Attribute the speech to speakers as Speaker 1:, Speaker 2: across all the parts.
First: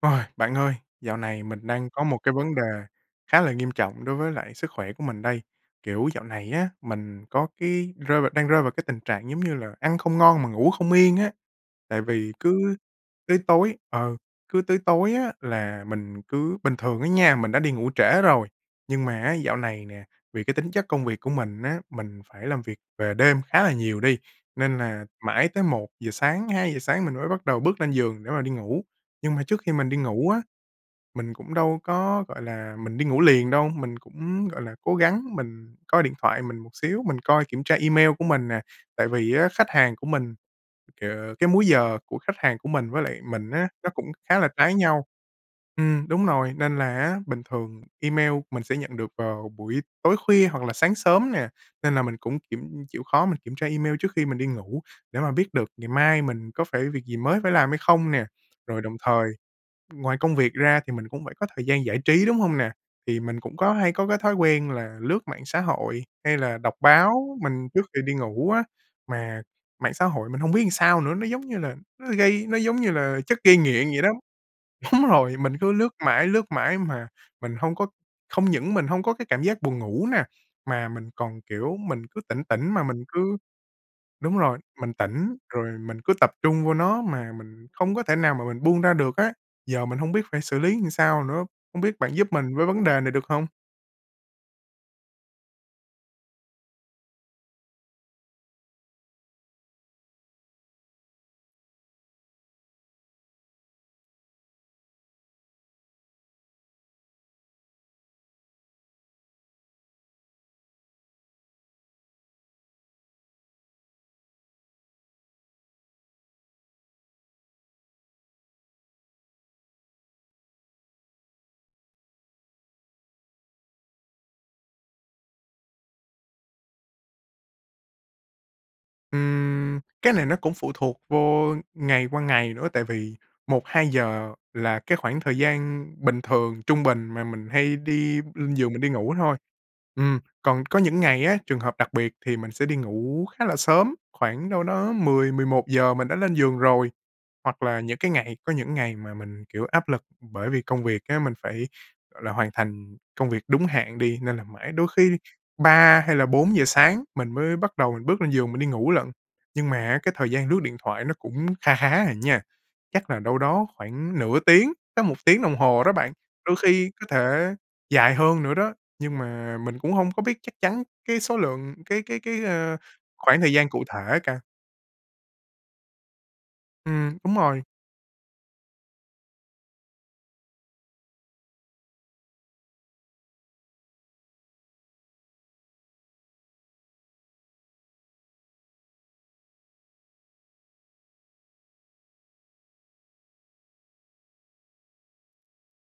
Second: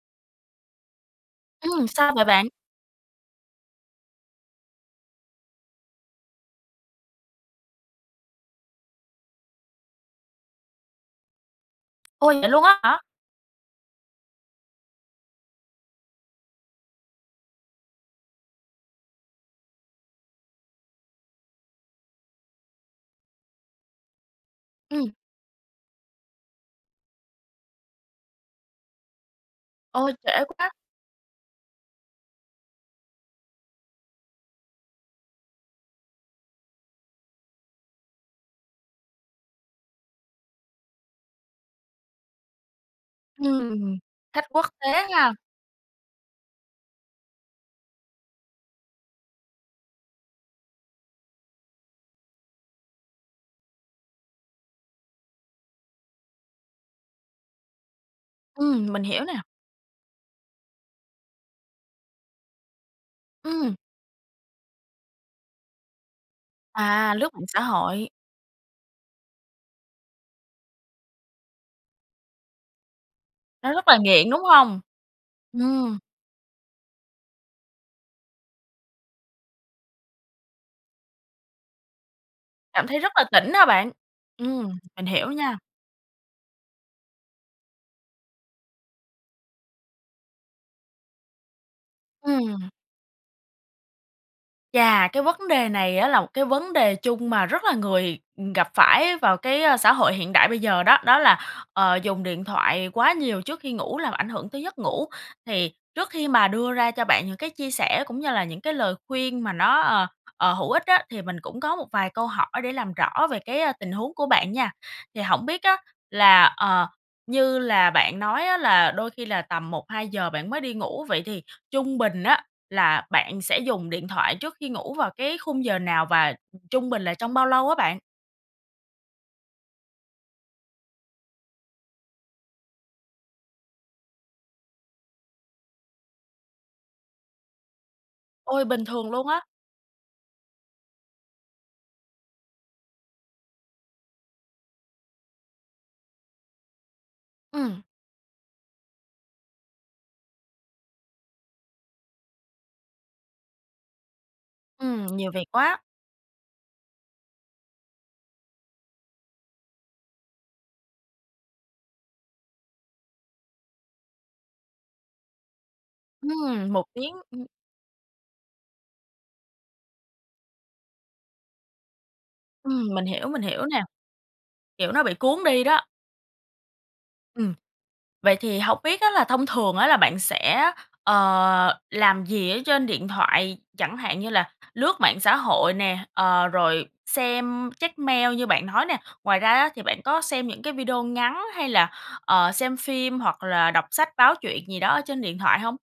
Speaker 1: Ôi, bạn ơi, dạo này mình
Speaker 2: Ừm,
Speaker 1: đang có
Speaker 2: sao
Speaker 1: một
Speaker 2: vậy
Speaker 1: cái
Speaker 2: bạn?
Speaker 1: vấn đề khá là nghiêm trọng đối với lại sức khỏe của mình đây. Kiểu, dạo này á, mình có cái rơi vào đang rơi vào cái tình trạng giống như là ăn không ngon mà ngủ không yên á. Tại vì
Speaker 2: Ôi! Vậy luôn
Speaker 1: cứ
Speaker 2: á hả?
Speaker 1: cứ tối ừ, cứ tới tối á, là mình cứ bình thường á nha, mình đã đi ngủ trễ rồi, nhưng mà á, dạo này nè, vì cái tính chất công việc của mình á, mình phải làm việc về đêm khá là nhiều đi, nên là
Speaker 2: Ừm.
Speaker 1: mãi tới 1:00 sáng, 2:00 sáng mình mới bắt đầu bước lên giường để mà đi ngủ. Nhưng mà trước khi mình đi
Speaker 2: Ôi,
Speaker 1: ngủ á,
Speaker 2: trễ quá.
Speaker 1: mình cũng đâu có, gọi là, mình đi ngủ liền đâu. Mình cũng, gọi là, cố gắng mình coi điện thoại mình một xíu, mình coi kiểm tra email của mình nè. Tại vì á, khách hàng của mình, kìa cái múi giờ của khách hàng của mình với lại mình á, nó
Speaker 2: Ừm,
Speaker 1: cũng khá
Speaker 2: khách
Speaker 1: là
Speaker 2: quốc
Speaker 1: trái nhau.
Speaker 2: tế ha.
Speaker 1: Ừm, đúng nồi. Nên là á, bình thường email mình sẽ nhận được vào buổi tối khuya hoặc là sáng sớm nè, nên là mình cũng kiểm chịu khó mình kiểm tra email trước khi mình đi ngủ để mà biết được ngày mai mình có phải việc gì mới phải làm hay không nè. Rồi
Speaker 2: Ừm,
Speaker 1: đồng
Speaker 2: mình hiểu
Speaker 1: thời
Speaker 2: nè.
Speaker 1: ngoài công việc ra thì mình cũng phải có thời gian giải trí, đúng hông nè? Thì mình cũng có
Speaker 2: Ừm.
Speaker 1: hay có cái thói quen là lướt mạng xã hội hay là đọc
Speaker 2: À, lướt
Speaker 1: báo,
Speaker 2: mạng xã
Speaker 1: mình trước khi
Speaker 2: hội.
Speaker 1: đi ngủ á. Mà mạng xã hội mình hông biết làm sao nữa, nó, giống như là, nó gây nó giống như là chất gây
Speaker 2: Nó
Speaker 1: nghiện
Speaker 2: rất là
Speaker 1: vậy đó.
Speaker 2: nghiện, đúng hông?
Speaker 1: Đúng rồi, mình cứ lướt
Speaker 2: Ừm.
Speaker 1: mãi, lướt mãi mà mình hông có hông những mình hông có cái cảm giác buồn ngủ nè, mà mình còn, kiểu, mình cứ tỉnh tỉnh mà
Speaker 2: Cảm thấy
Speaker 1: mình
Speaker 2: rất là
Speaker 1: cứ
Speaker 2: tỉnh ha bạn?
Speaker 1: đúng rồi,
Speaker 2: Ừm,
Speaker 1: mình
Speaker 2: mình hiểu
Speaker 1: tỉnh
Speaker 2: nha.
Speaker 1: rồi mình cứ tập trung vô nó mà mình không có thể nào mà mình buông ra được á. Giờ mình hông biết phải xử lý làm sao nữa, hông biết bạn giúp mình với
Speaker 2: Ừm.
Speaker 1: vấn đề này được hông?
Speaker 2: Chà, cái vấn đề này á là một cái vấn đề chung mà rất là người gặp phải vào cái, ơ, xã hội hiện đại bây giờ đó. Đó là, ờ, dùng điện thoại quá nhiều trước khi ngủ làm ảnh hưởng tới giấc ngủ. Thì trước khi mà đưa ra cho bạn những cái chia sẻ cũng như là những cái lời khuyên mà nó, ờ, ờ, hữu ích á, thì mình cũng có một vài câu hỏi để làm rõ về cái, ờ, tình huống của bạn nha. Thì hổng biết á, là, ờ, như là bạn nói á là đôi khi là tầm 1:00-2:00 bạn mới đi ngủ, vậy thì trung bình á là bạn sẽ dùng điện thoại trước khi ngủ vào cái khung giờ nào? Và trung bình là trong bao lâu á bạn?
Speaker 1: Ừm, cái này nó cũng phụ thuộc vô ngày qua ngày nữa, tại vì 1:00-2:00 là cái khoảng thời gian bình thường, trung bình mà mình hay đi lên
Speaker 2: Ôi,
Speaker 1: giường mình
Speaker 2: bình
Speaker 1: đi
Speaker 2: thường
Speaker 1: ngủ
Speaker 2: luôn
Speaker 1: thôi.
Speaker 2: á.
Speaker 1: Ừm, còn có những ngày á, trường hợp đặc biệt thì mình sẽ đi ngủ khá là sớm, khoảng đâu đó 10:00-11:00 mình đã lên giường rồi. Hoặc là
Speaker 2: Ừm.
Speaker 1: những cái ngày có những ngày mà mình, kiểu, áp lực bởi vì công việc á, mình phải, gọi là, hoàn thành công việc đúng hạn đi, nên là mãi đôi
Speaker 2: Ừm,
Speaker 1: khi đi
Speaker 2: nhiều việc quá.
Speaker 1: 3 hay là 4:00 sáng mình mới bắt đầu mình bước lên giường mình đi ngủ lận. Nhưng mà á, cái thời gian lướt điện thoại nó cũng kha khá à nha, chắc là đâu đó khoảng nửa tiếng, chắc 1 tiếng đồng hồ đó bạn, đôi
Speaker 2: Ừm, 1
Speaker 1: khi có
Speaker 2: tiếng. Ừm.
Speaker 1: thể dài hơn nữa đó. Nhưng mà mình cũng hông có biết chắc chắn cái số lượng cái cái cái, ờ,
Speaker 2: Ừm, mình hiểu,
Speaker 1: khoảng
Speaker 2: mình
Speaker 1: thời
Speaker 2: hiểu
Speaker 1: gian
Speaker 2: nè.
Speaker 1: cụ thể cà.
Speaker 2: Kiểu nó bị cuốn đi đó.
Speaker 1: Ừm, đúng
Speaker 2: Ừm.
Speaker 1: rồi.
Speaker 2: Vậy thì hông biết á là thông thường á là bạn sẽ, ờ, làm gì ở trên điện thoại? Chẳng hạn như là lướt mạng xã hội nè, ờ, rồi xem, check mail như bạn nói nè. Ngoài ra á thì bạn có xem những cái video ngắn hay là, ờ, xem phim hoặc là đọc sách báo, truyện gì đó ở trên điện thoại hông?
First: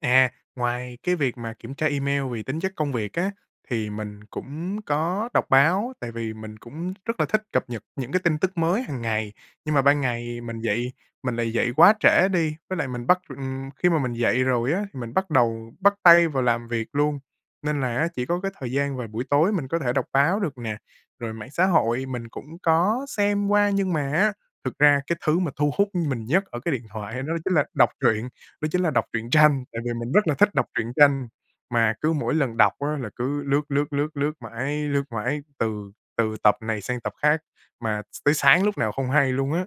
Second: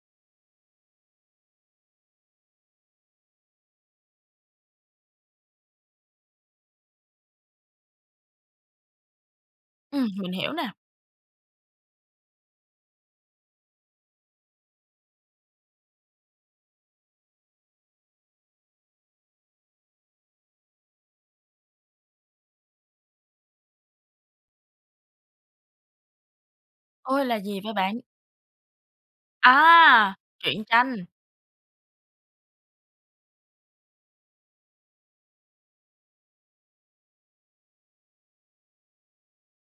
Speaker 1: À, ngoài cái việc mà kiểm tra email vì tính chất công việc á, thì mình cũng có đọc báo, tại vì mình cũng rất là thích cập nhật những cái tin tức mới hàng ngày. Nhưng mà ban
Speaker 2: Ừm, mình
Speaker 1: ngày
Speaker 2: hiểu
Speaker 1: mình
Speaker 2: nè.
Speaker 1: dậy mình lại dậy quá trễ đi, với lại mình bắt, ừm khi mà mình dậy rồi á thì mình bắt đầu bắt tay vào làm việc luôn, nên là chỉ có cái thời gian vào buổi tối mình có thể đọc báo được nè, rồi mạng xã hội mình cũng có xem qua. Nhưng mà á, thực ra cái thứ mà thu hút mình nhất ở cái điện thoại
Speaker 2: Ôi!
Speaker 1: đó
Speaker 2: Là
Speaker 1: chính
Speaker 2: gì
Speaker 1: là
Speaker 2: vậy
Speaker 1: đọc
Speaker 2: bạn?
Speaker 1: truyện, đó chính là đọc truyện tranh, tại vì mình
Speaker 2: À,
Speaker 1: rất là thích
Speaker 2: truyện
Speaker 1: đọc truyện
Speaker 2: tranh.
Speaker 1: tranh. Mà cứ mỗi lần đọc á là cứ lướt, lướt, lướt, lướt mãi, lướt mãi, từ từ tập này sang tập khác mà tới sáng lúc nào không hay luôn á.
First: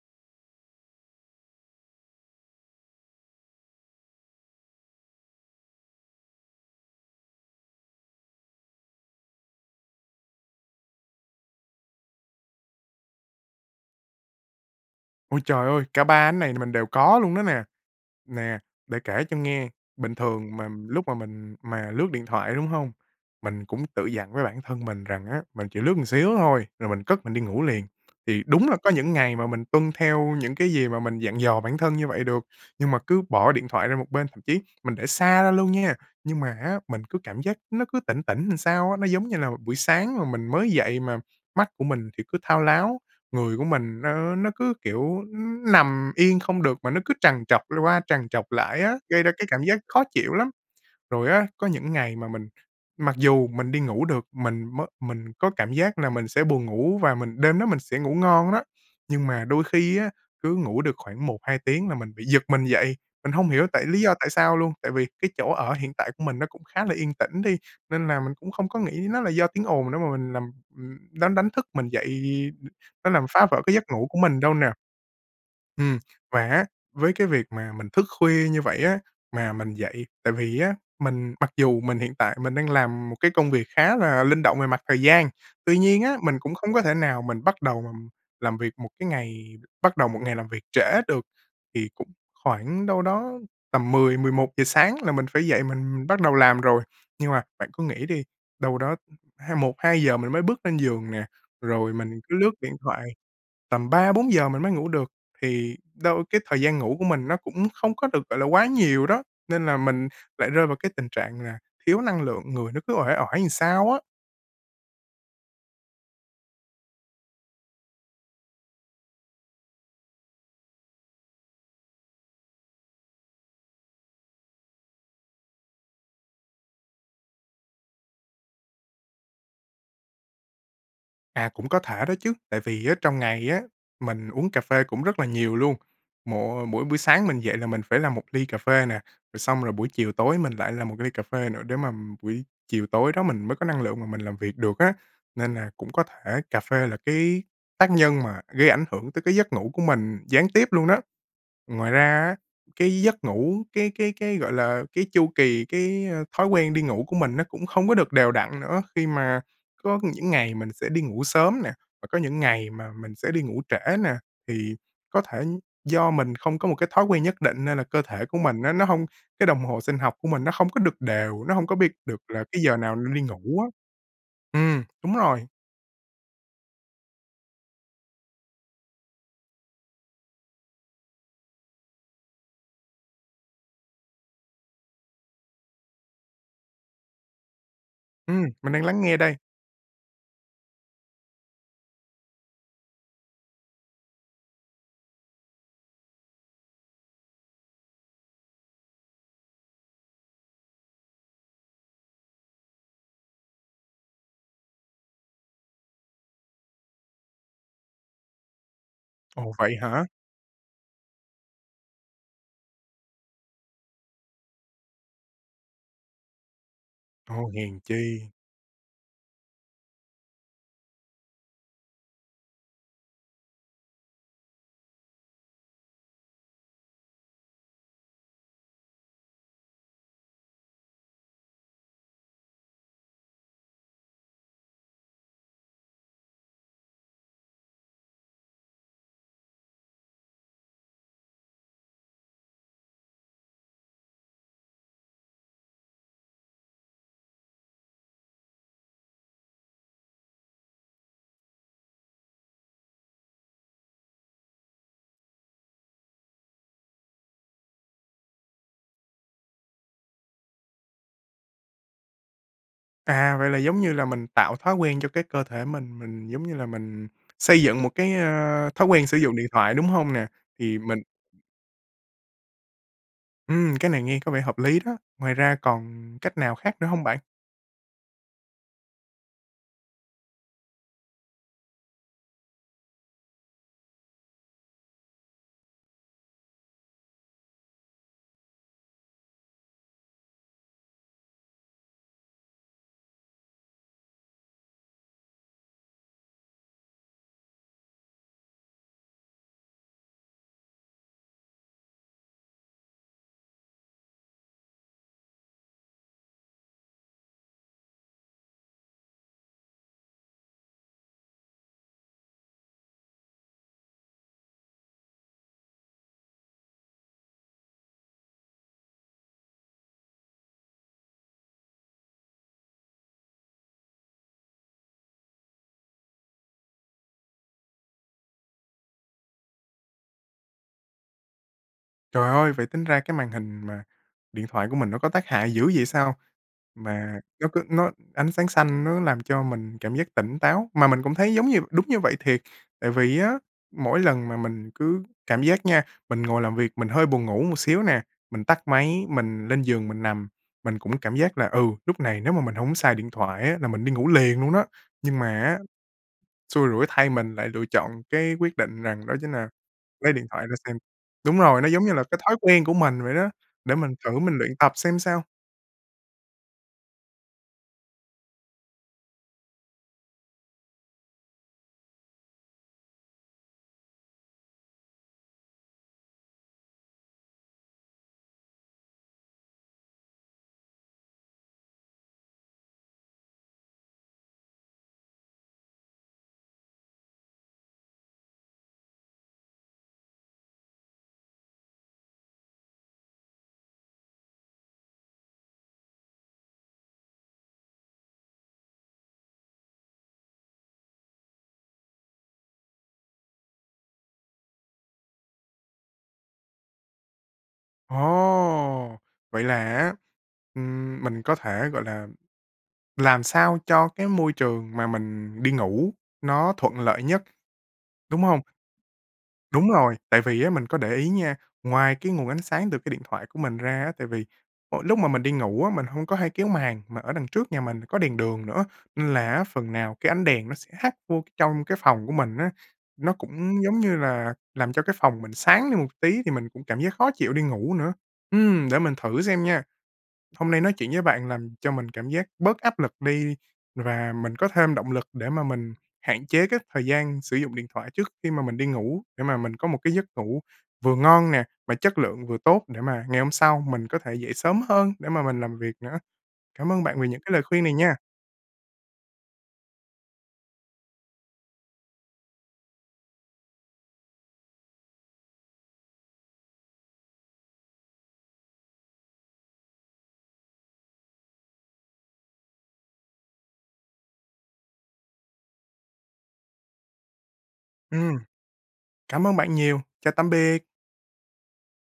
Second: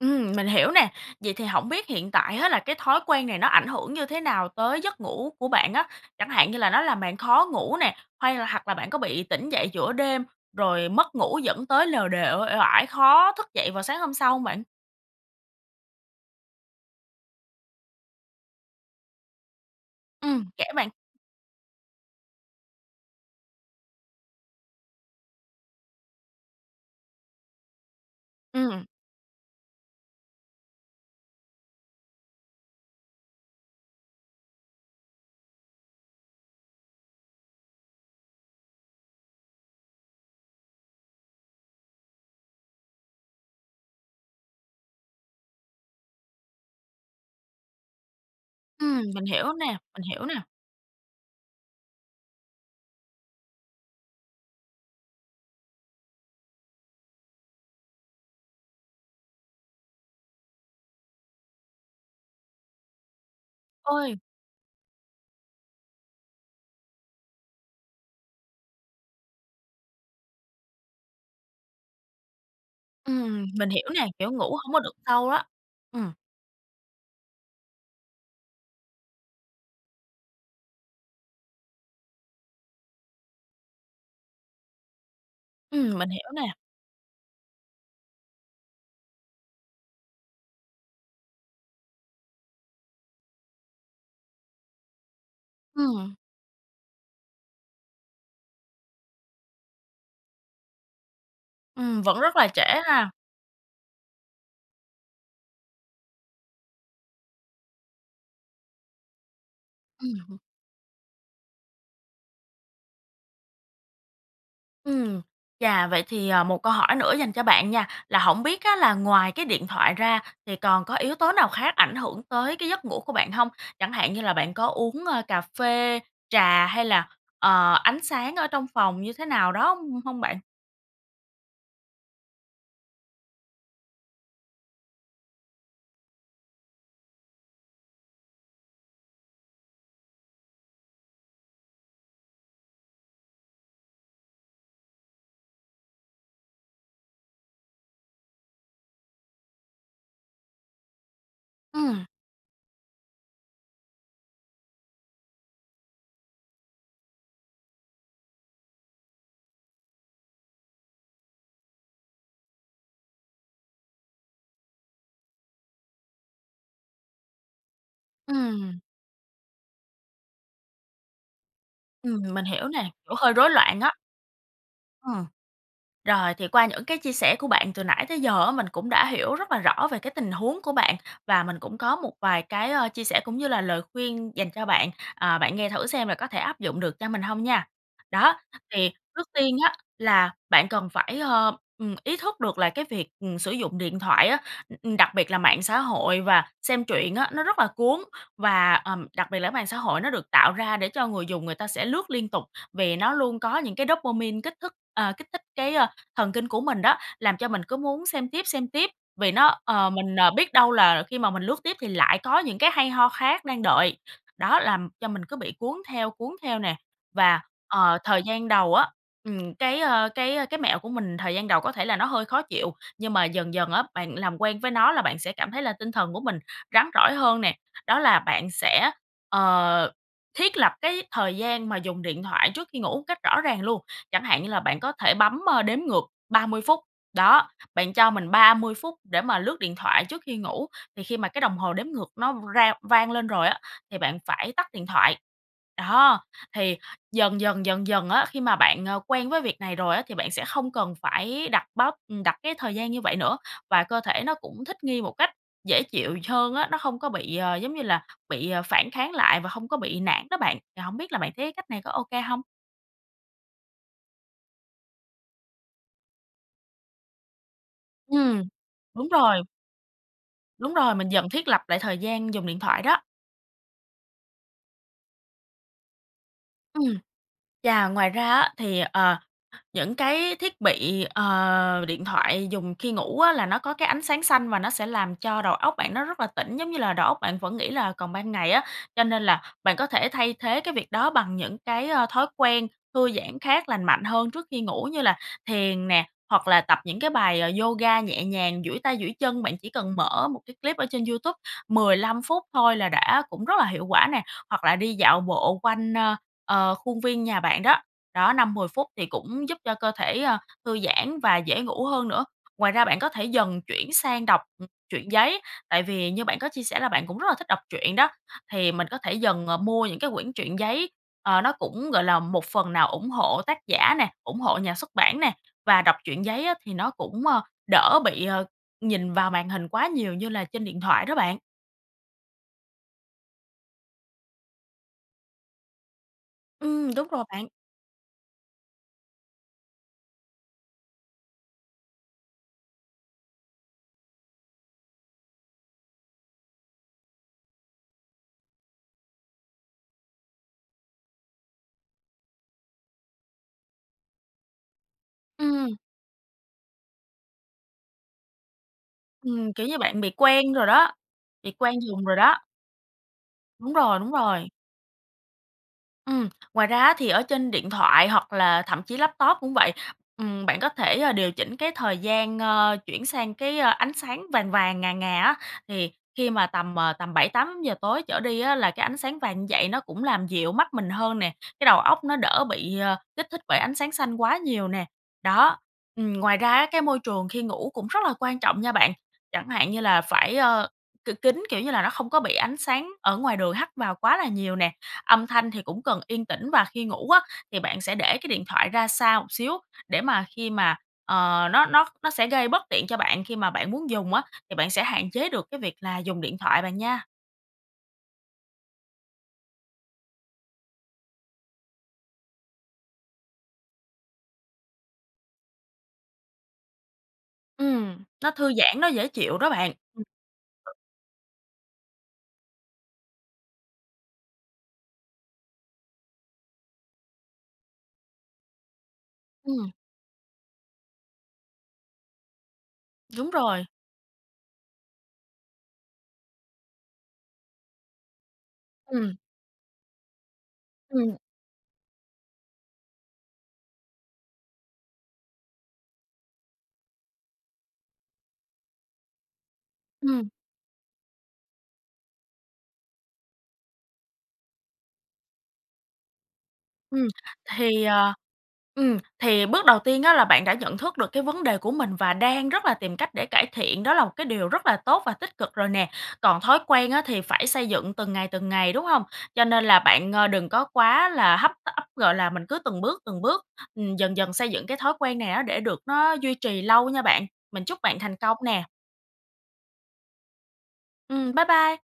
Speaker 2: Ừm, mình hiểu nè. Vậy thì hổng biết hiện tại á, là cái thói quen này nó ảnh hưởng như thế nào tới giấc ngủ của bạn á? Chẳng hạn như là nó làm bạn khó ngủ nè, hay là hoặc là bạn có bị tỉnh dậy giữa đêm rồi mất ngủ dẫn tới lều đều, uể uể oải, khó thức dậy vào sáng hôm sau hông bạn?
Speaker 1: Ôi trời ơi. Cả ba ánh này thì mình đều có luôn đó nè. Nè, để kể cho nghe, bình
Speaker 2: Ừm,
Speaker 1: thường
Speaker 2: kể
Speaker 1: mà
Speaker 2: bạn.
Speaker 1: lúc mà mình mà lướt điện thoại, đúng hông? Mình cũng tự dặn với bản thân mình rằng á, mình chỉ lướt một xíu thôi rồi mình cất mình đi ngủ liền. Thì đúng là
Speaker 2: Ừm.
Speaker 1: có những ngày mà mình tuân theo những cái gì mà mình dặn dò bản thân như vậy được, nhưng mà cứ bỏ điện thoại ra một bên, thậm chí mình để xa ra luôn nha, nhưng mà á, mình cứ cảm giác nó cứ tỉnh tỉnh làm sao á. Nó giống như là buổi sáng mà mình mới dậy mà mắt của mình thì cứ thao láo, người của mình nó nó cứ, kiểu, ư, nằm yên không được, mà nó cứ trằn trọc l qua trằn trọc lại á,
Speaker 2: Ừm,
Speaker 1: gây
Speaker 2: mình
Speaker 1: ra cái
Speaker 2: hiểu
Speaker 1: cảm
Speaker 2: nè,
Speaker 1: giác
Speaker 2: mình
Speaker 1: khó
Speaker 2: hiểu
Speaker 1: chịu
Speaker 2: nè.
Speaker 1: lắm. Rồi á, có những ngày mà mình mặc dù mình đi ngủ được, mình mới mình có cảm giác là mình sẽ buồn ngủ và mình đêm đó mình sẽ ngủ ngon [unintelligible] nhưng mà đôi khi á, cứ ngủ được khoảng 1, 2 tiếng là mình bị giật mình dậy, mình hông hiểu tại lý do
Speaker 2: Ôi.
Speaker 1: tại sao luôn. Tại vì cái chỗ ở hiện tại của mình nó cũng khá là yên tĩnh đi, nên là mình cũng không có nghĩ nó là do tiếng ồn nữa, mà mình nằm ừm, đánh đánh thức mình dậy, ưm, nó làm phá
Speaker 2: Ừm,
Speaker 1: vỡ
Speaker 2: mình
Speaker 1: cái
Speaker 2: hiểu
Speaker 1: giấc
Speaker 2: nè,
Speaker 1: ngủ của
Speaker 2: kiểu,
Speaker 1: mình đâu
Speaker 2: ngủ
Speaker 1: nè.
Speaker 2: hổng có được sâu á.
Speaker 1: Ừm.
Speaker 2: Ừm.
Speaker 1: Và á, với cái việc mà mình thức khuya như vậy á, mà mình dậy tại vì á, mình mặc dù mình hiện tại mình đang làm một cái công việc khá là linh động về mặt thời gian. Tuy
Speaker 2: Ừm,
Speaker 1: nhiên
Speaker 2: mình
Speaker 1: á,
Speaker 2: hiểu
Speaker 1: mình
Speaker 2: nè.
Speaker 1: cũng không có thể nào mình bắt đầu mà làm việc một cái ngày bắt đầu một ngày làm việc trễ được, thì cũng khoảng đâu đó tầm 10, 11 giờ sáng là mình phải dậy mình
Speaker 2: Ừm.
Speaker 1: bắt đầu làm rồi. Nhưng mà bạn cứ nghĩ đi, đâu đó hai 1, 2 giờ mình mới bước lên giường nè, rồi
Speaker 2: Ừm, vẫn
Speaker 1: mình
Speaker 2: rất
Speaker 1: cứ
Speaker 2: là
Speaker 1: lướt
Speaker 2: trễ
Speaker 1: điện thoại,
Speaker 2: ha.
Speaker 1: tầm 3, 4 giờ mình mới ngủ được thì đâu cái thời gian ngủ của mình nó cũng không có được, gọi là, quá nhiều đó, nên là mình
Speaker 2: Ừm hưm.
Speaker 1: lại rơi vào cái tình trạng là thiếu năng lượng, người nó cứ uể oải làm sao á.
Speaker 2: Ừm. Chà, vậy thì, à, một câu hỏi nữa dành cho bạn nha, là hổng biết á, là ngoài cái điện thoại ra, thì còn có yếu tố nào khác ảnh hưởng tới cái giấc ngủ của bạn hông? Chẳng hạn như là bạn có uống, a, cà phê, trà hay là, ờ, ánh sáng ở trong phòng như thế nào đó hông hông bạn?
Speaker 1: À, cũng có thể đó chứ, tại vì á, trong ngày á, mình uống cà phê cũng rất là nhiều luôn. Mỗi mỗi buổi sáng mình dậy là mình phải làm 1 ly cà phê nè, rồi xong rồi buổi chiều tối mình lại làm 1 ly cà phê nữa, để mà buổi chiều tối đó mình mới có năng lượng mình làm việc được á. Nên là cũng có thể cà phê là cái tác nhân mà gây ảnh hưởng tới cái giấc ngủ của mình gián tiếp luôn đó. Ngoài
Speaker 2: Ừm.
Speaker 1: ra á, cái giấc ngủ, cái cái cái, gọi là, cái chu kỳ, cái, a, thói quen đi ngủ của mình nó cũng không có được đều đặn nữa, khi mà có những ngày mình sẽ đi ngủ sớm nè, và có những ngày mà mình sẽ đi ngủ trễ nè. Thì có thể do mình không có một cái thói quen nhất định nên là cơ thể của mình á,
Speaker 2: Ừm.
Speaker 1: nó hông cái đồng hồ sinh học của mình nó hông có được đều, nó hông có biết được
Speaker 2: Ừm,
Speaker 1: là
Speaker 2: mình
Speaker 1: cái
Speaker 2: hiểu
Speaker 1: giờ
Speaker 2: nè,
Speaker 1: nào nên
Speaker 2: kiểu,
Speaker 1: đi
Speaker 2: hơi rối
Speaker 1: ngủ á.
Speaker 2: loạn á.
Speaker 1: Ừm, đúng
Speaker 2: Ừm.
Speaker 1: rồi.
Speaker 2: Rồi thì qua những cái chia sẻ của bạn từ nãy tới giờ á, mình cũng đã hiểu rất là rõ về cái tình huống của bạn và mình cũng có một vài cái, ơ, chia sẻ cũng như là lời khuyên dành cho bạn, à, bạn nghe thử xem là có thể áp dụng được cho mình hông nha. Đó,
Speaker 1: Ừm, mình đang
Speaker 2: thì
Speaker 1: lắng nghe
Speaker 2: trước
Speaker 1: đây.
Speaker 2: tiên á, là bạn cần phải, ờ, ừm, ý thức được là cái việc, ừm, sử dụng điện thoại á, ừm, ừm, đặc biệt là mạng xã hội và xem truyện á, nó rất là cuốn và, ờm, đặc biệt là cái mạng xã hội nó được tạo ra để cho người dùng người ta sẽ lướt liên tục. Vì nó luôn có những cái dopamine kích thức à, kích thích cái, a, thần kinh của mình đó, làm cho mình cứ muốn xem tiếp, xem tiếp vì
Speaker 1: Ồ,
Speaker 2: nó
Speaker 1: vậy
Speaker 2: ờ,
Speaker 1: hả?
Speaker 2: mình, à, biết đâu là khi mà mình lướt tiếp thì lại có những cái hay ho khác đang đợi, đó, làm cho mình cứ bị cuốn theo, cuốn theo nè. Và,
Speaker 1: Ồ, hèn
Speaker 2: ờ, thời
Speaker 1: chi.
Speaker 2: gian đầu á, ừm, cái, ơ, cái, ơ, cái mẹo của mình thời gian đầu có thể là nó hơi khó chịu, nhưng mà dần dần á bạn làm quen với nó là bạn sẽ cảm thấy là tinh thần của mình rắn rỏi hơn nè. Đó là bạn sẽ, ờ, thiết lập cái thời gian mà dùng điện thoại trước khi ngủ cách rõ ràng luôn, chẳng hạn như là bạn có thể bấm, a, đếm ngược 30 phút, đó, bạn cho mình 30 phút để mà lướt điện thoại trước khi ngủ. Thì khi mà cái đồng hồ đếm ngược nó rao vang lên rồi á, thì bạn phải tắt điện thoại, đó, thì dần, dần dần dần á, khi mà bạn, à, quen với việc này rồi á, thì bạn sẽ không cần phải đặt báo ừm, đặt cái thời gian như vậy nữa. Và cơ thể nó cũng thích nghi một cách dễ chịu hơn á, nó hông có bị, ờ, giống như là, bị, à, phản kháng lại và hông có bị nản đó bạn. Thì hổng biết là bạn thấy cách này có OK hông?
Speaker 1: À, vậy là giống như là mình tạo thói quen cho cái cơ thể mình. Mình giống như là mình xây dựng một cái,
Speaker 2: Ừm,
Speaker 1: ờ, thói quen
Speaker 2: đúng
Speaker 1: sử dụng
Speaker 2: rồi.
Speaker 1: điện thoại, đúng hông nè?
Speaker 2: Đúng
Speaker 1: Thì
Speaker 2: rồi,
Speaker 1: mình
Speaker 2: mình dần thiết lập lại thời gian dùng điện thoại đó.
Speaker 1: Ừm, cái này nghe có vẻ hợp lý đó. Ngoài ra còn cách nào khác nữa
Speaker 2: Ừm.
Speaker 1: hông bạn?
Speaker 2: Chà, ngoài ra á, thì, ờ, những cái thiết bị, ờ, điện thoại dùng khi ngủ á, là nó có cái ánh sáng xanh và nó sẽ làm cho đầu óc bạn nó rất là tỉnh, giống như là đầu óc bạn vẫn nghĩ là còn ban ngày á. Cho nên là bạn có thể thay thế cái việc đó bằng những cái, ơ, thói quen thư giãn khác lành mạnh hơn trước khi ngủ như là thiền nè, hoặc là tập những cái bài, ờ, yoga nhẹ nhàng, duỗi tay duỗi chân. Bạn chỉ cần mở một cái clip ở trên YouTube 15 phút thôi là đã cũng rất là hiệu quả nè. Hoặc là đi dạo bộ quanh, ơ, ờ, khuôn viên nhà bạn đó, đó, 5-10 phút thì cũng giúp cho cơ thể, ơ, thư giãn và dễ ngủ hơn nữa. Ngoài ra, bạn có thể dần chuyển sang đọc, ừm, truyện giấy, tại vì như bạn có chia sẻ là bạn cũng rất là thích đọc truyện đó. Thì mình có thể dần, ờ, mua những cái quyển truyện giấy, ờ, nó cũng, gọi là, một phần nào ủng hộ tác giả nè, ủng hộ nhà xuất bản nè, và đọc truyện giấy á, thì nó cũng, ờ, đỡ bị, ờ, nhìn vào màn hình quá nhiều như là trên điện thoại đó bạn.
Speaker 1: Trời ơi, vậy tính ra cái màn hình mà điện thoại của mình nó có tác hại dữ vậy sao,
Speaker 2: Ừm, đúng
Speaker 1: mà
Speaker 2: rồi bạn.
Speaker 1: nó cứ nó ánh sáng xanh nó làm cho mình cảm giác tỉnh táo. Mà mình cũng thấy giống như đúng như vậy thiệt! Tại vì á, mỗi lần mà mình cứ cảm giác nha, mình ngồi làm việc mình hơi buồn ngủ một xíu nè, mình tắt máy, mình lên giường mình nằm, mình cũng cảm giác là, ừ, lúc này nếu mà mình hổng xài điện thoại á, là mình đi ngủ liền luôn đó. Nhưng mà á,
Speaker 2: Ừm.
Speaker 1: xui rủi thay mình lại lựa chọn cái quyết định rằng đó chính là
Speaker 2: Ừm, kiểu như bạn bị
Speaker 1: lấy điện thoại
Speaker 2: quen
Speaker 1: ra
Speaker 2: rồi
Speaker 1: xem.
Speaker 2: đó,
Speaker 1: Đúng
Speaker 2: bị
Speaker 1: rồi, nó
Speaker 2: quen
Speaker 1: giống như là
Speaker 2: dùng rồi
Speaker 1: cái thói
Speaker 2: đó.
Speaker 1: quen của mình vậy đó,
Speaker 2: Đúng
Speaker 1: để mình
Speaker 2: rồi, đúng
Speaker 1: thử mình
Speaker 2: rồi.
Speaker 1: luyện tập xem sao.
Speaker 2: Ừm. Ngoài ra á, thì ở trên điện thoại hoặc là thậm chí laptop cũng vậy, ừm, bạn có thể, ơ, điều chỉnh cái thời gian, ơ, chuyển sang cái, ơ, ánh sáng vàng vàng, ngà ngà á. Thì khi mà tầm, ờ, tầm 7:00-8:00 tối trở đi á, là cái ánh sáng vàng như vậy nó cũng làm dịu mắt mình hơn nè, cái đầu óc nó đỡ bị, ờ, kích thích bởi ánh sáng xanh quá nhiều nè. Đó. Ừm, ngoài ra á, cái môi trường khi ngủ cũng rất là quan trọng nha bạn. Chẳng hạn như là phải, ơ, k kín, kiểu như là nó không có bị ánh sáng ở ngoài đường hắt vào quá là nhiều nè. Âm thanh thì cũng cần yên tĩnh, và khi ngủ á, thì bạn sẽ để cái điện thoại ra xa một xíu để mà khi mà, ờ, nó nó nó sẽ gây bất tiện cho bạn khi mà bạn muốn dùng á, thì bạn sẽ hạn chế được cái việc là dùng điện thoại, bạn nha.
Speaker 1: Ồ! Vậy là á, ừm, mình có thể, gọi là, làm sao cho cái môi trường mà mình đi ngủ nó thuận lợi nhất,
Speaker 2: Ừm,
Speaker 1: đúng
Speaker 2: nó
Speaker 1: hông?
Speaker 2: thư giãn, nó dễ chịu đó
Speaker 1: Đúng
Speaker 2: bạn.
Speaker 1: rồi.
Speaker 2: Ừm.
Speaker 1: Tại vì á, mình có để ý nha, ngoài cái nguồn ánh sáng từ cái điện thoại của mình ra á, tại vì, ờ, lúc mà mình đi ngủ á, mình hông có hay kéo màn, mà ở đằng trước nhà mình có đèn đường nữa, nên là á,
Speaker 2: Ừm.
Speaker 1: phần nào cái ánh đèn nó sẽ hắt vô c trong cái phòng của mình á. Nó
Speaker 2: Đúng
Speaker 1: cũng,
Speaker 2: rồi.
Speaker 1: giống như là, làm cho cái phòng mình sáng đi một tí thì mình cũng cảm giác khó chịu đi ngủ nữa. Ừm, để mình
Speaker 2: Ừm.
Speaker 1: thử xem nha. Hôm nay nói chuyện với
Speaker 2: Ừm.
Speaker 1: bạn làm cho mình cảm giác bớt áp lực đi, và mình có thêm động lực để mà mình hạn chế cái thời gian sử dụng điện thoại trước khi mà mình đi ngủ. Để mà mình có một cái giấc
Speaker 2: Ừm.
Speaker 1: ngủ vừa ngon nè, mà chất lượng vừa tốt, để mà ngày hôm sau mình có thể dậy sớm hơn để mà mình làm việc nữa. Cảm ơn bạn vì
Speaker 2: Ừm.
Speaker 1: những cái lời khuyên này
Speaker 2: Thì,
Speaker 1: nha.
Speaker 2: ờ ừm, thì bước đầu tiên á là bạn đã nhận thức được cái vấn đề của mình và đang rất là tìm cách để cải thiện, đó là một cái điều rất là tốt và tích cực rồi nè. Còn thói quen á, thì phải xây dựng từng ngày, từng ngày, đúng hông? Cho nên là bạn, ờ, đừng có quá là hấp tấp, gọi là, mình cứ từng bước, từng bước, ừm, dần dần xây dựng cái thói quen này á, để được nó duy trì lâu nha bạn. Mình chúc bạn thành
Speaker 1: Ừm.
Speaker 2: công nè.
Speaker 1: Cảm ơn bạn nhiều. Chào tạm biệt.
Speaker 2: Ừm, bye bye.